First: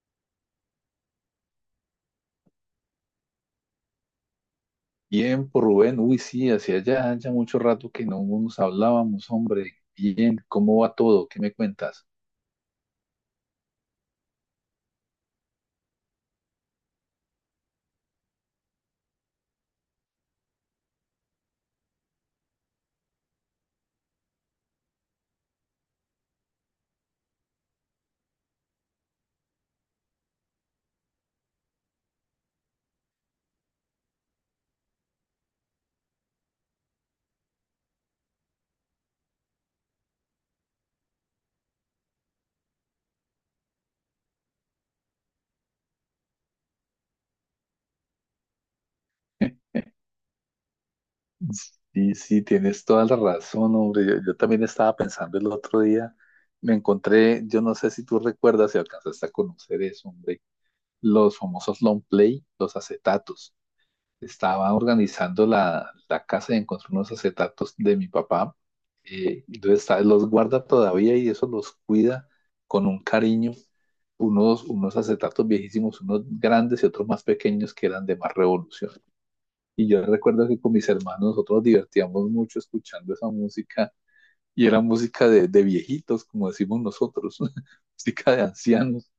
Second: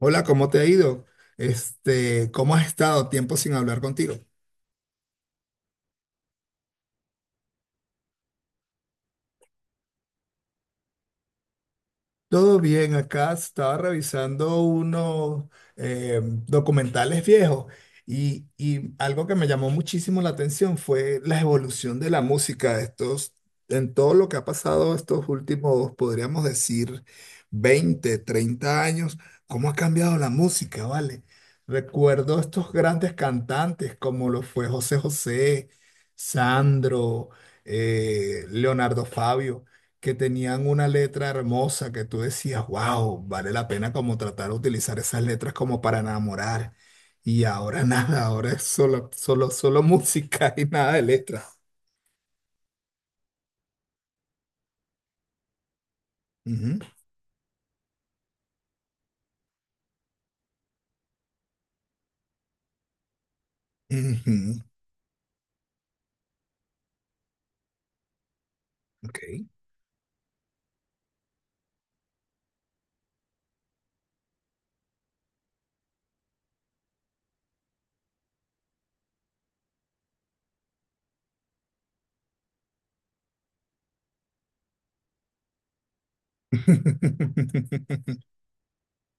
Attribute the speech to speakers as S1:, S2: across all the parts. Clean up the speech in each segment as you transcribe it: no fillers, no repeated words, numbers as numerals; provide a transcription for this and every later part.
S1: Hola, ¿cómo te ha ido? Este, ¿cómo has estado? Tiempo sin hablar contigo.
S2: Bien, por Rubén, uy, sí, hacía ya mucho rato que no nos hablábamos, hombre. Bien, ¿cómo va todo? ¿Qué me cuentas?
S1: Todo bien, acá estaba revisando unos eh, documentales viejos y algo que me llamó muchísimo la atención fue la evolución de la música estos, en todo lo que ha pasado estos últimos, podríamos decir, 20 30 años, cómo ha cambiado la música, ¿vale? Recuerdo estos grandes cantantes como lo fue José José, Sandro, Leonardo Fabio que tenían una letra hermosa que tú decías, wow, vale la pena como tratar de utilizar esas letras como para enamorar. Y ahora nada, ahora es solo, solo, solo música y nada de letras.
S2: Sí, sí, tienes toda la razón, hombre. Yo también estaba pensando el otro día, me
S1: Ujú.
S2: encontré, yo no sé si tú recuerdas, si alcanzaste a conocer eso, hombre, los famosos long play, los acetatos.
S1: Ujú.
S2: Estaba organizando la casa y encontré unos acetatos de mi papá. Eh,
S1: Ok.
S2: entonces, ¿sabes? Los guarda todavía y eso los cuida con un cariño. Unos acetatos viejísimos, unos grandes y otros más pequeños que eran de más revolución. Y yo recuerdo que con mis hermanos nosotros nos divertíamos mucho escuchando esa música y era música de viejitos, como decimos nosotros, música de ancianos:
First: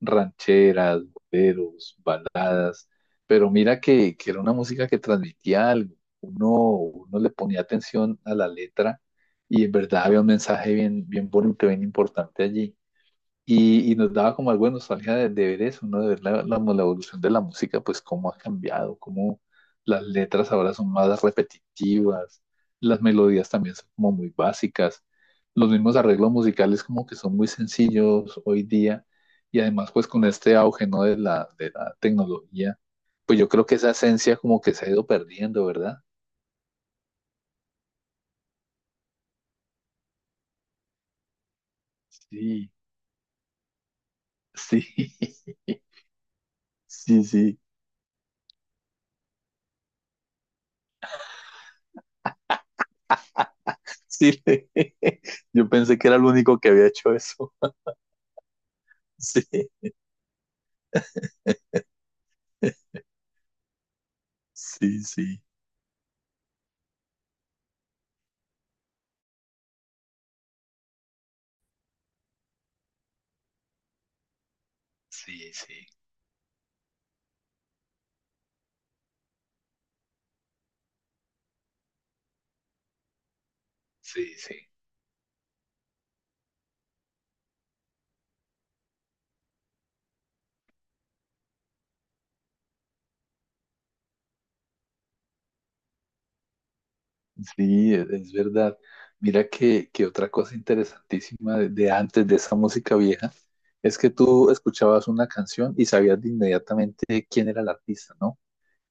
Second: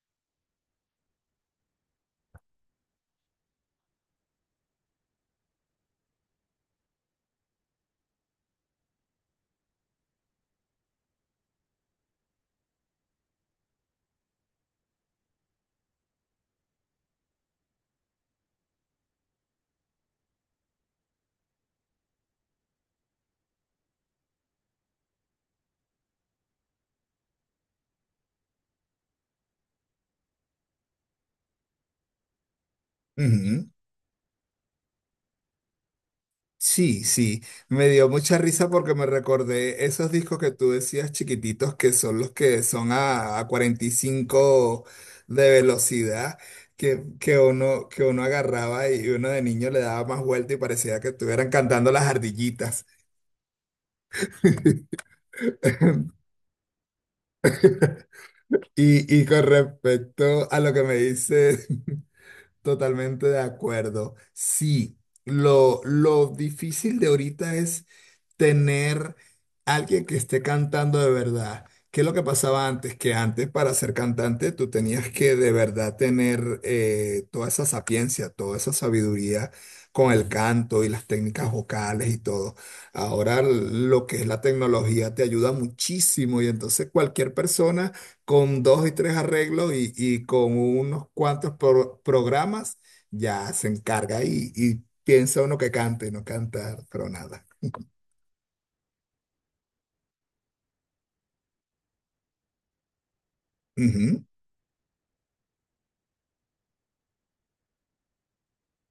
S2: rancheras, boleros, baladas, pero mira que era una música que transmitía algo. Uno le ponía atención a la letra y en verdad había un mensaje bien, bien bonito, bien importante allí. Y nos daba como algo de nostalgia de ver eso, ¿no? De ver la evolución de la música, pues cómo ha cambiado, cómo las letras ahora son más repetitivas, las melodías también son como muy básicas, los mismos arreglos musicales como que son muy sencillos hoy día, y además pues con este auge, ¿no? De la tecnología, pues yo creo
S1: Ujú.
S2: que esa esencia como que se ha ido perdiendo, ¿verdad?
S1: Sí, sí, me dio mucha risa porque me recordé esos discos que tú decías chiquititos que son los que
S2: Sí,
S1: son a cuarenta y
S2: sí,
S1: cinco de velocidad que,
S2: sí, sí,
S1: que
S2: sí.
S1: uno, que uno agarraba y uno de niño le daba más vuelta y parecía que estuvieran cantando las ardillitas.
S2: Yo pensé que era el único que había hecho eso.
S1: Y con
S2: Sí,
S1: respecto a lo que me dice, totalmente de acuerdo. Sí,
S2: sí, sí,
S1: lo difícil de ahorita es tener alguien que esté cantando de verdad. ¿Qué es lo que pasaba antes? Que antes para ser cantante tú tenías que
S2: sí,
S1: de
S2: sí,
S1: verdad tener toda esa sapiencia, toda esa sabiduría con el canto y las técnicas vocales y todo. Ahora lo que es
S2: sí,
S1: la
S2: sí.
S1: tecnología te ayuda muchísimo y entonces cualquier persona con dos y tres arreglos y con unos cuantos programas ya se encarga y piensa uno que cante y no canta, pero nada.
S2: Sí, es verdad. Mira que otra cosa interesantísima de antes de esa música vieja es que
S1: Ujú.
S2: tú escuchabas una canción y sabías de inmediatamente quién era el artista, ¿no?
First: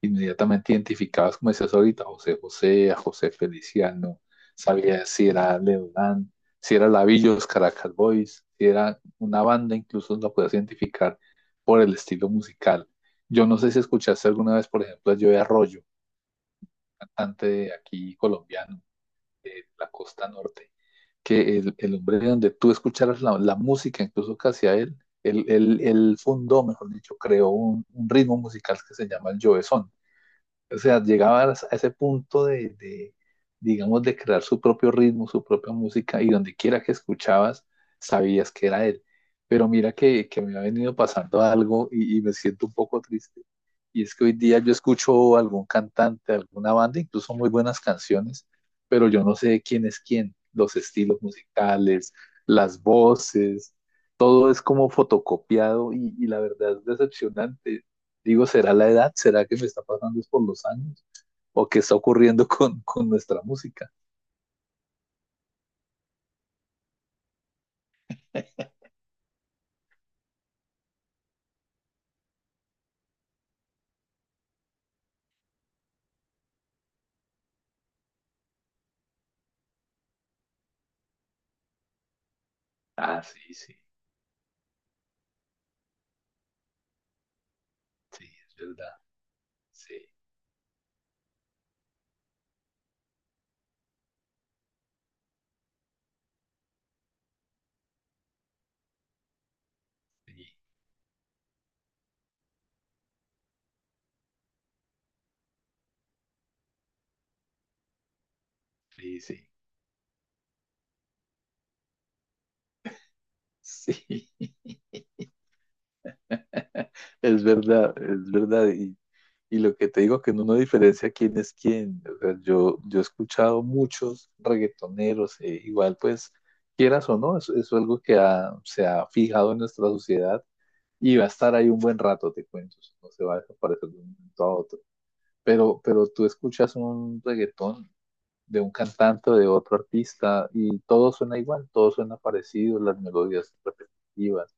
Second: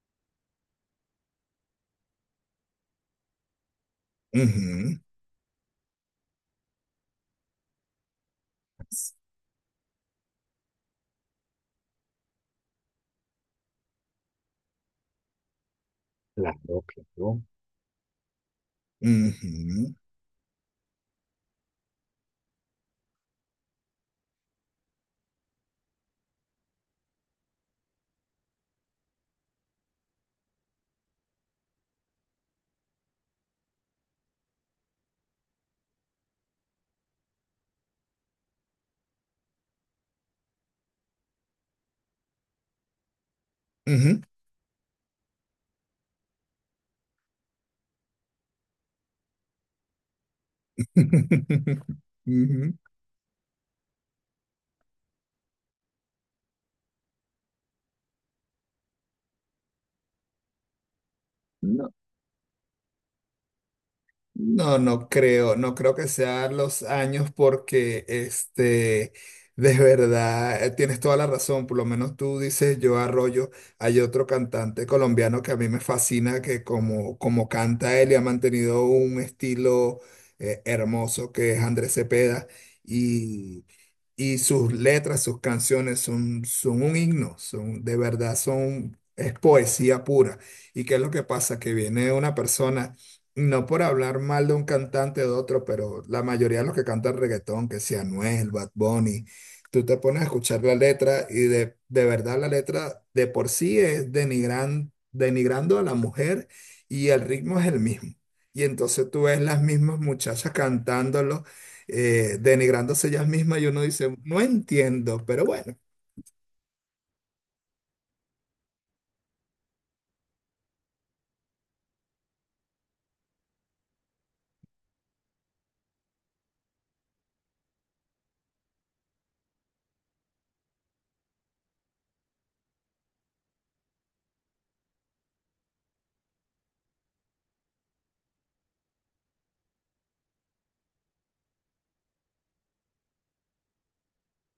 S2: Inmediatamente identificadas, como decías ahorita, a José José, a José Feliciano,
S1: Ujú.
S2: sabía si era Leodán, si era Lavillos, Caracas Boys, si era una banda, incluso la podías identificar por el estilo musical. Yo no sé si escuchaste alguna vez, por ejemplo, a Joe Arroyo,
S1: ¿No?
S2: cantante de aquí colombiano, de la
S1: Ujú.
S2: costa norte, que el hombre de donde tú escucharas la música, incluso que hacía él, él fundó, mejor dicho, creó un ritmo musical que se llama el Jovezón. O sea, llegabas a ese punto digamos, de crear su propio ritmo, su propia música, y donde quiera que escuchabas, sabías que era él. Pero mira que me ha venido pasando algo y me siento un poco triste. Y es
S1: Ujú.
S2: que hoy día yo escucho algún cantante, alguna banda, incluso muy buenas canciones, pero yo no sé quién es quién, los estilos musicales,
S1: Ujú.
S2: las voces, todo es como fotocopiado y la verdad es decepcionante. Digo, ¿será la edad? ¿Será que me está pasando es por los años? ¿O qué
S1: No,
S2: está ocurriendo con nuestra música?
S1: no, no creo que sean los años porque este, de verdad, tienes toda la razón, por lo menos tú dices yo Arroyo, hay otro cantante colombiano que a mí me fascina, que como canta él y ha mantenido un estilo hermoso, que es Andrés Cepeda,
S2: Ah, sí,
S1: y,
S2: sí,
S1: y sus letras, sus canciones son un himno, son, de
S2: sí,
S1: verdad
S2: es verdad.
S1: son, es
S2: Sí,
S1: poesía pura. ¿Y qué es lo que pasa? Que viene una persona no por hablar mal de un cantante o de otro, pero la mayoría de los que cantan reggaetón, que sea Anuel, Bad Bunny, tú te pones a
S2: sí,
S1: escuchar la letra y de verdad la letra de por sí es denigrando a la mujer y el ritmo es el mismo. Y entonces
S2: sí,
S1: tú ves
S2: sí.
S1: las mismas muchachas cantándolo, denigrándose ellas mismas y uno dice,
S2: Sí,
S1: no entiendo, pero bueno.
S2: es verdad, es verdad. Y lo que te digo, que uno no diferencia quién es quién. O sea, yo he escuchado muchos reggaetoneros, igual pues, quieras o no, eso es algo que se ha fijado en nuestra sociedad y va a estar ahí un buen rato, te cuento. Eso no se va a desaparecer de un momento a otro. Pero tú escuchas un reggaetón de un cantante o de otro artista y todo suena igual, todo suena parecido, las melodías repetitivas.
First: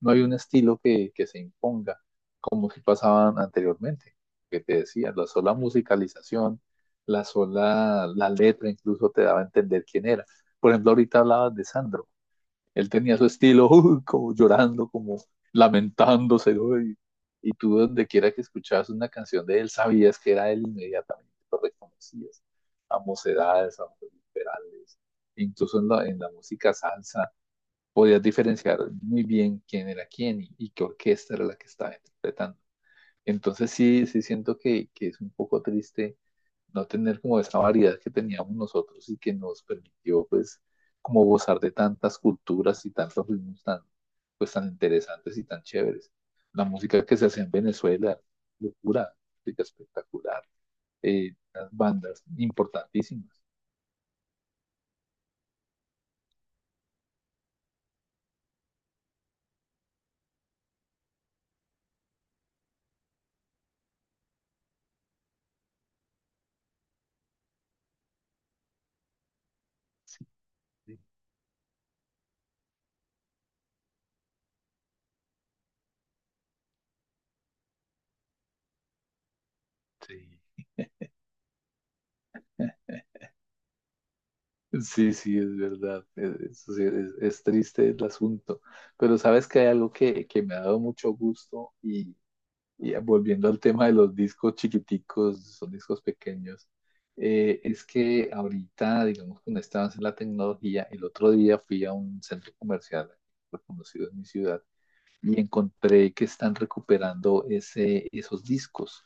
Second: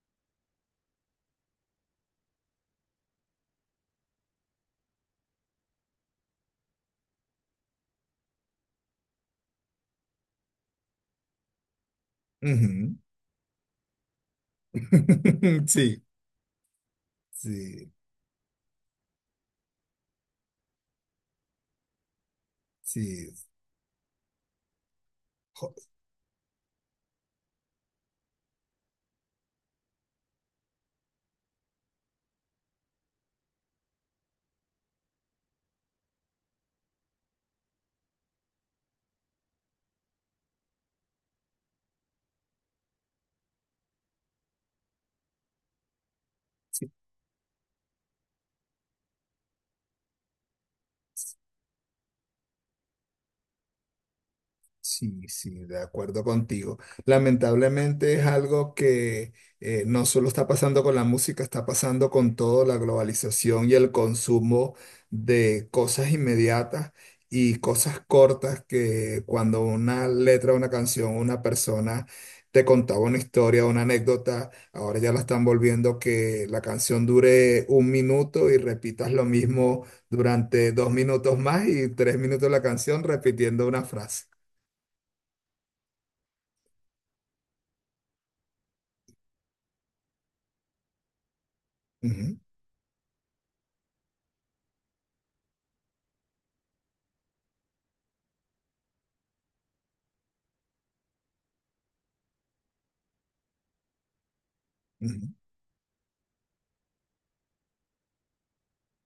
S2: No hay un estilo que se imponga, como si pasaban anteriormente, que te decía, la sola musicalización, la sola, la letra incluso te daba a entender quién era. Por ejemplo, ahorita hablabas de Sandro. Él
S1: Ujú.
S2: tenía su estilo, como llorando, como
S1: Sí,
S2: lamentándose, ¿no? Y y tú
S1: sí,
S2: donde quiera que escuchabas una canción de él, sabías que era él inmediatamente, lo reconocías, a
S1: sí.
S2: mocedades, a liberales,
S1: Jo-
S2: incluso en la música salsa, podías diferenciar muy bien quién era quién y qué orquesta era la que estaba interpretando. Entonces sí, sí siento que es un poco triste no tener como esa variedad que teníamos nosotros y que nos permitió pues como gozar de tantas culturas y tantos ritmos tan pues tan interesantes y tan chéveres. La música que se hace en Venezuela, locura, música espectacular, las bandas importantísimas.
S1: Sí, sí, de acuerdo contigo. Lamentablemente es algo que no solo está pasando con la música, está pasando con toda la globalización y el consumo de cosas inmediatas y cosas cortas que cuando una
S2: Sí,
S1: letra, una canción, una persona te contaba una historia, una anécdota, ahora ya la están volviendo que la canción dure 1 minuto y repitas lo mismo
S2: sí.
S1: durante 2 minutos más y 3 minutos la canción repitiendo una frase.
S2: Sí, sí, es verdad. Sí, es triste el asunto. Pero sabes que hay algo que me ha dado mucho gusto.
S1: Ujú.
S2: Y volviendo al tema de los discos chiquiticos, son discos pequeños, es que ahorita, digamos, con este avance en la tecnología, el otro día fui a un centro comercial reconocido en mi ciudad
S1: Ujú.
S2: y encontré que están recuperando ese, esos discos.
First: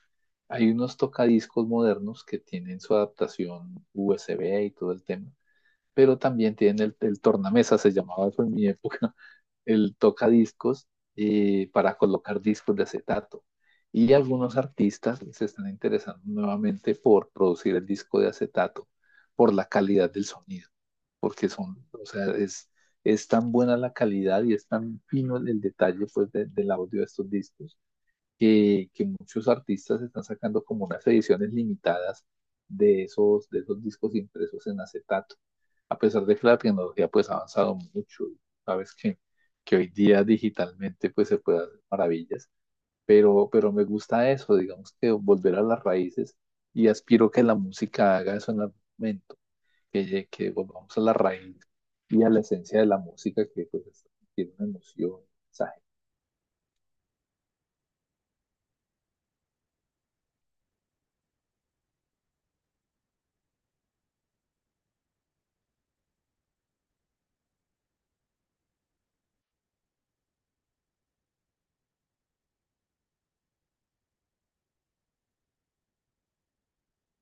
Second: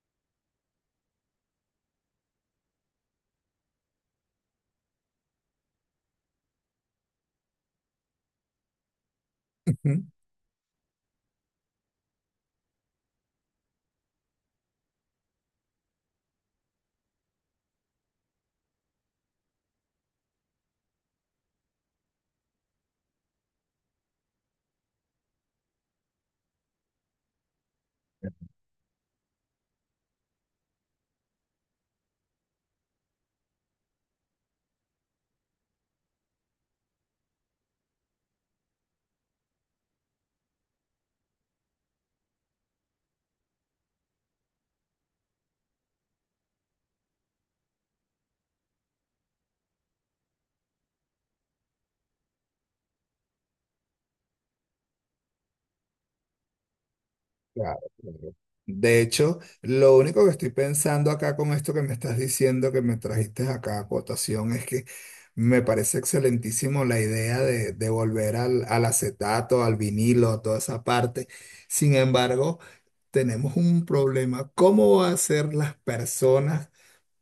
S2: Hay unos tocadiscos modernos que tienen su adaptación USB y todo el tema, pero también tienen el tornamesa, se llamaba eso en mi época, el
S1: Ujú.
S2: tocadiscos para colocar discos de acetato. Y algunos artistas se están interesando nuevamente por producir el disco de acetato, por la calidad del sonido, porque son, o sea, es tan buena la calidad y es tan fino el detalle pues, del audio de estos discos que muchos artistas están sacando como unas ediciones limitadas de esos discos impresos en acetato. A pesar de que la tecnología pues ha avanzado mucho, sabes que hoy día digitalmente pues se puede hacer maravillas, pero me gusta eso, digamos que volver a las raíces y aspiro que la música haga eso en algún momento, que, que volvamos a la raíz y a la esencia de la música que pues tiene una emoción, un mensaje.
S1: Claro, claro. De hecho, lo único que estoy pensando acá con esto que me estás diciendo, que me trajiste acá a cotación, es que me parece excelentísimo la idea de volver al acetato, al vinilo, a toda esa parte. Sin embargo, tenemos un problema. ¿Cómo va a ser las personas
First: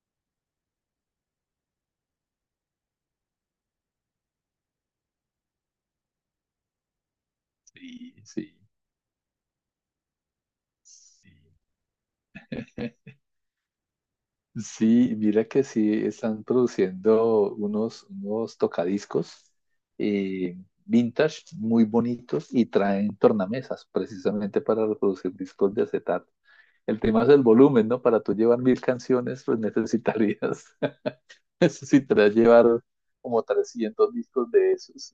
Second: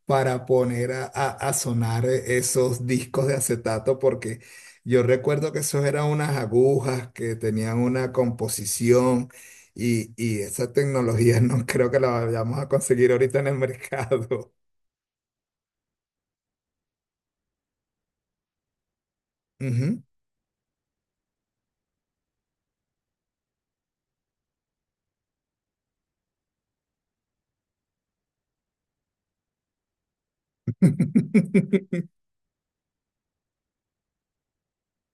S1: para poner a sonar esos discos de acetato, porque yo recuerdo que esos eran unas agujas que tenían una
S2: Sí, sí,
S1: composición y esa
S2: sí.
S1: tecnología no creo que la vayamos a conseguir ahorita en el mercado?
S2: Sí, mira que sí están produciendo unos, unos tocadiscos
S1: Ujú.
S2: eh, vintage muy bonitos y traen tornamesas precisamente para reproducir discos de acetato. El tema es el volumen, ¿no? Para tú llevar 1000 canciones, pues necesitarías, necesitarías llevar como 300 discos de esos.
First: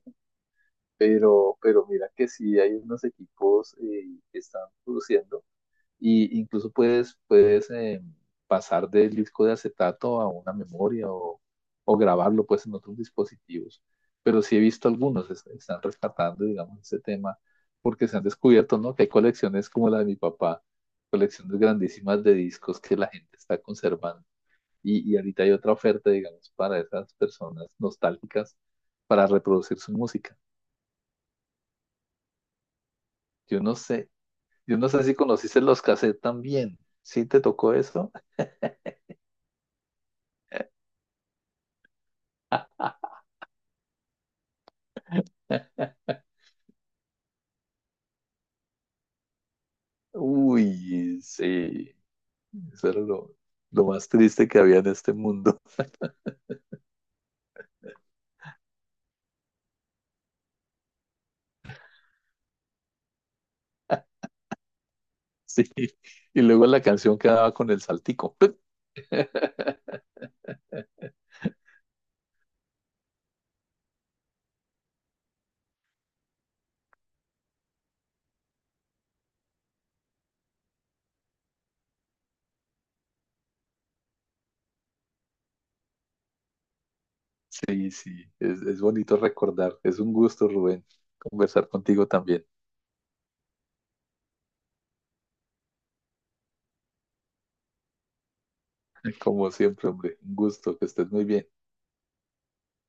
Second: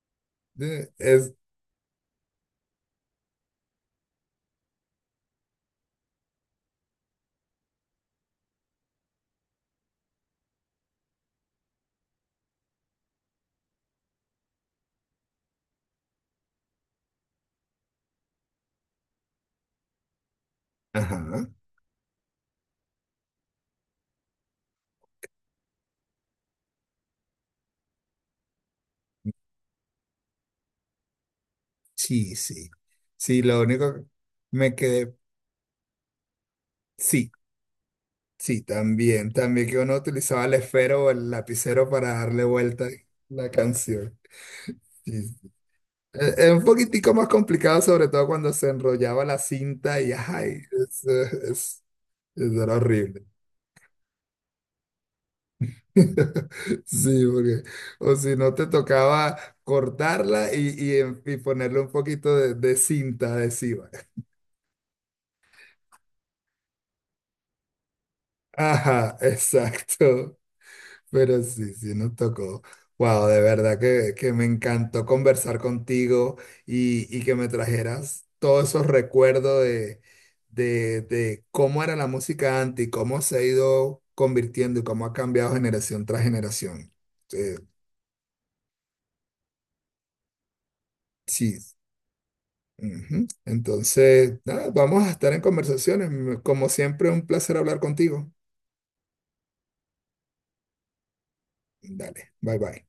S1: Eh, Es,
S2: Pero mira que sí hay unos equipos que están produciendo. Y incluso puedes pasar del disco de acetato a una memoria o grabarlo pues en otros dispositivos. Pero sí he visto algunos, están rescatando, digamos, ese tema, porque se han descubierto, ¿no? Que hay colecciones como la de mi papá,
S1: ajá,
S2: colecciones grandísimas de discos que la gente está conservando. Y ahorita hay otra oferta, digamos, para esas personas nostálgicas para reproducir su música.
S1: sí, sí. Sí,
S2: Yo
S1: lo
S2: no
S1: único que
S2: sé,
S1: me
S2: yo no sé
S1: quedé,
S2: si conociste los cassettes también. ¿Sí
S1: sí,
S2: te tocó eso?
S1: sí, también, que uno utilizaba el esfero o el lapicero para darle vuelta a la canción. Sí, sí. Es un poquitico más complicado, sobre todo cuando se enrollaba la cinta y ay, es,
S2: Uy,
S1: es-
S2: sí,
S1: es- era
S2: eso era
S1: horrible.
S2: lo más triste que había en este mundo.
S1: Sí, porque, o si no te tocaba cortarla y ponerle un poquito de cinta adhesiva.
S2: Sí, y luego la canción quedaba con el saltico.
S1: Ajá, exacto. Pero sí, sí, nos tocó. Wow, de verdad que me encantó conversar contigo y que me trajeras todos esos recuerdos de cómo era la música antes y cómo se ha ido convirtiendo y cómo ha cambiado generación tras generación. Eh,
S2: Sí, sí, es bonito recordar. Es un gusto, Rubén,
S1: sí.
S2: conversar contigo también.
S1: Ujú. Entonces, nada, vamos a estar en conversaciones. Como siempre, un placer hablar contigo.
S2: Como siempre, hombre, un gusto, que estés muy bien.
S1: Dale, bye bye.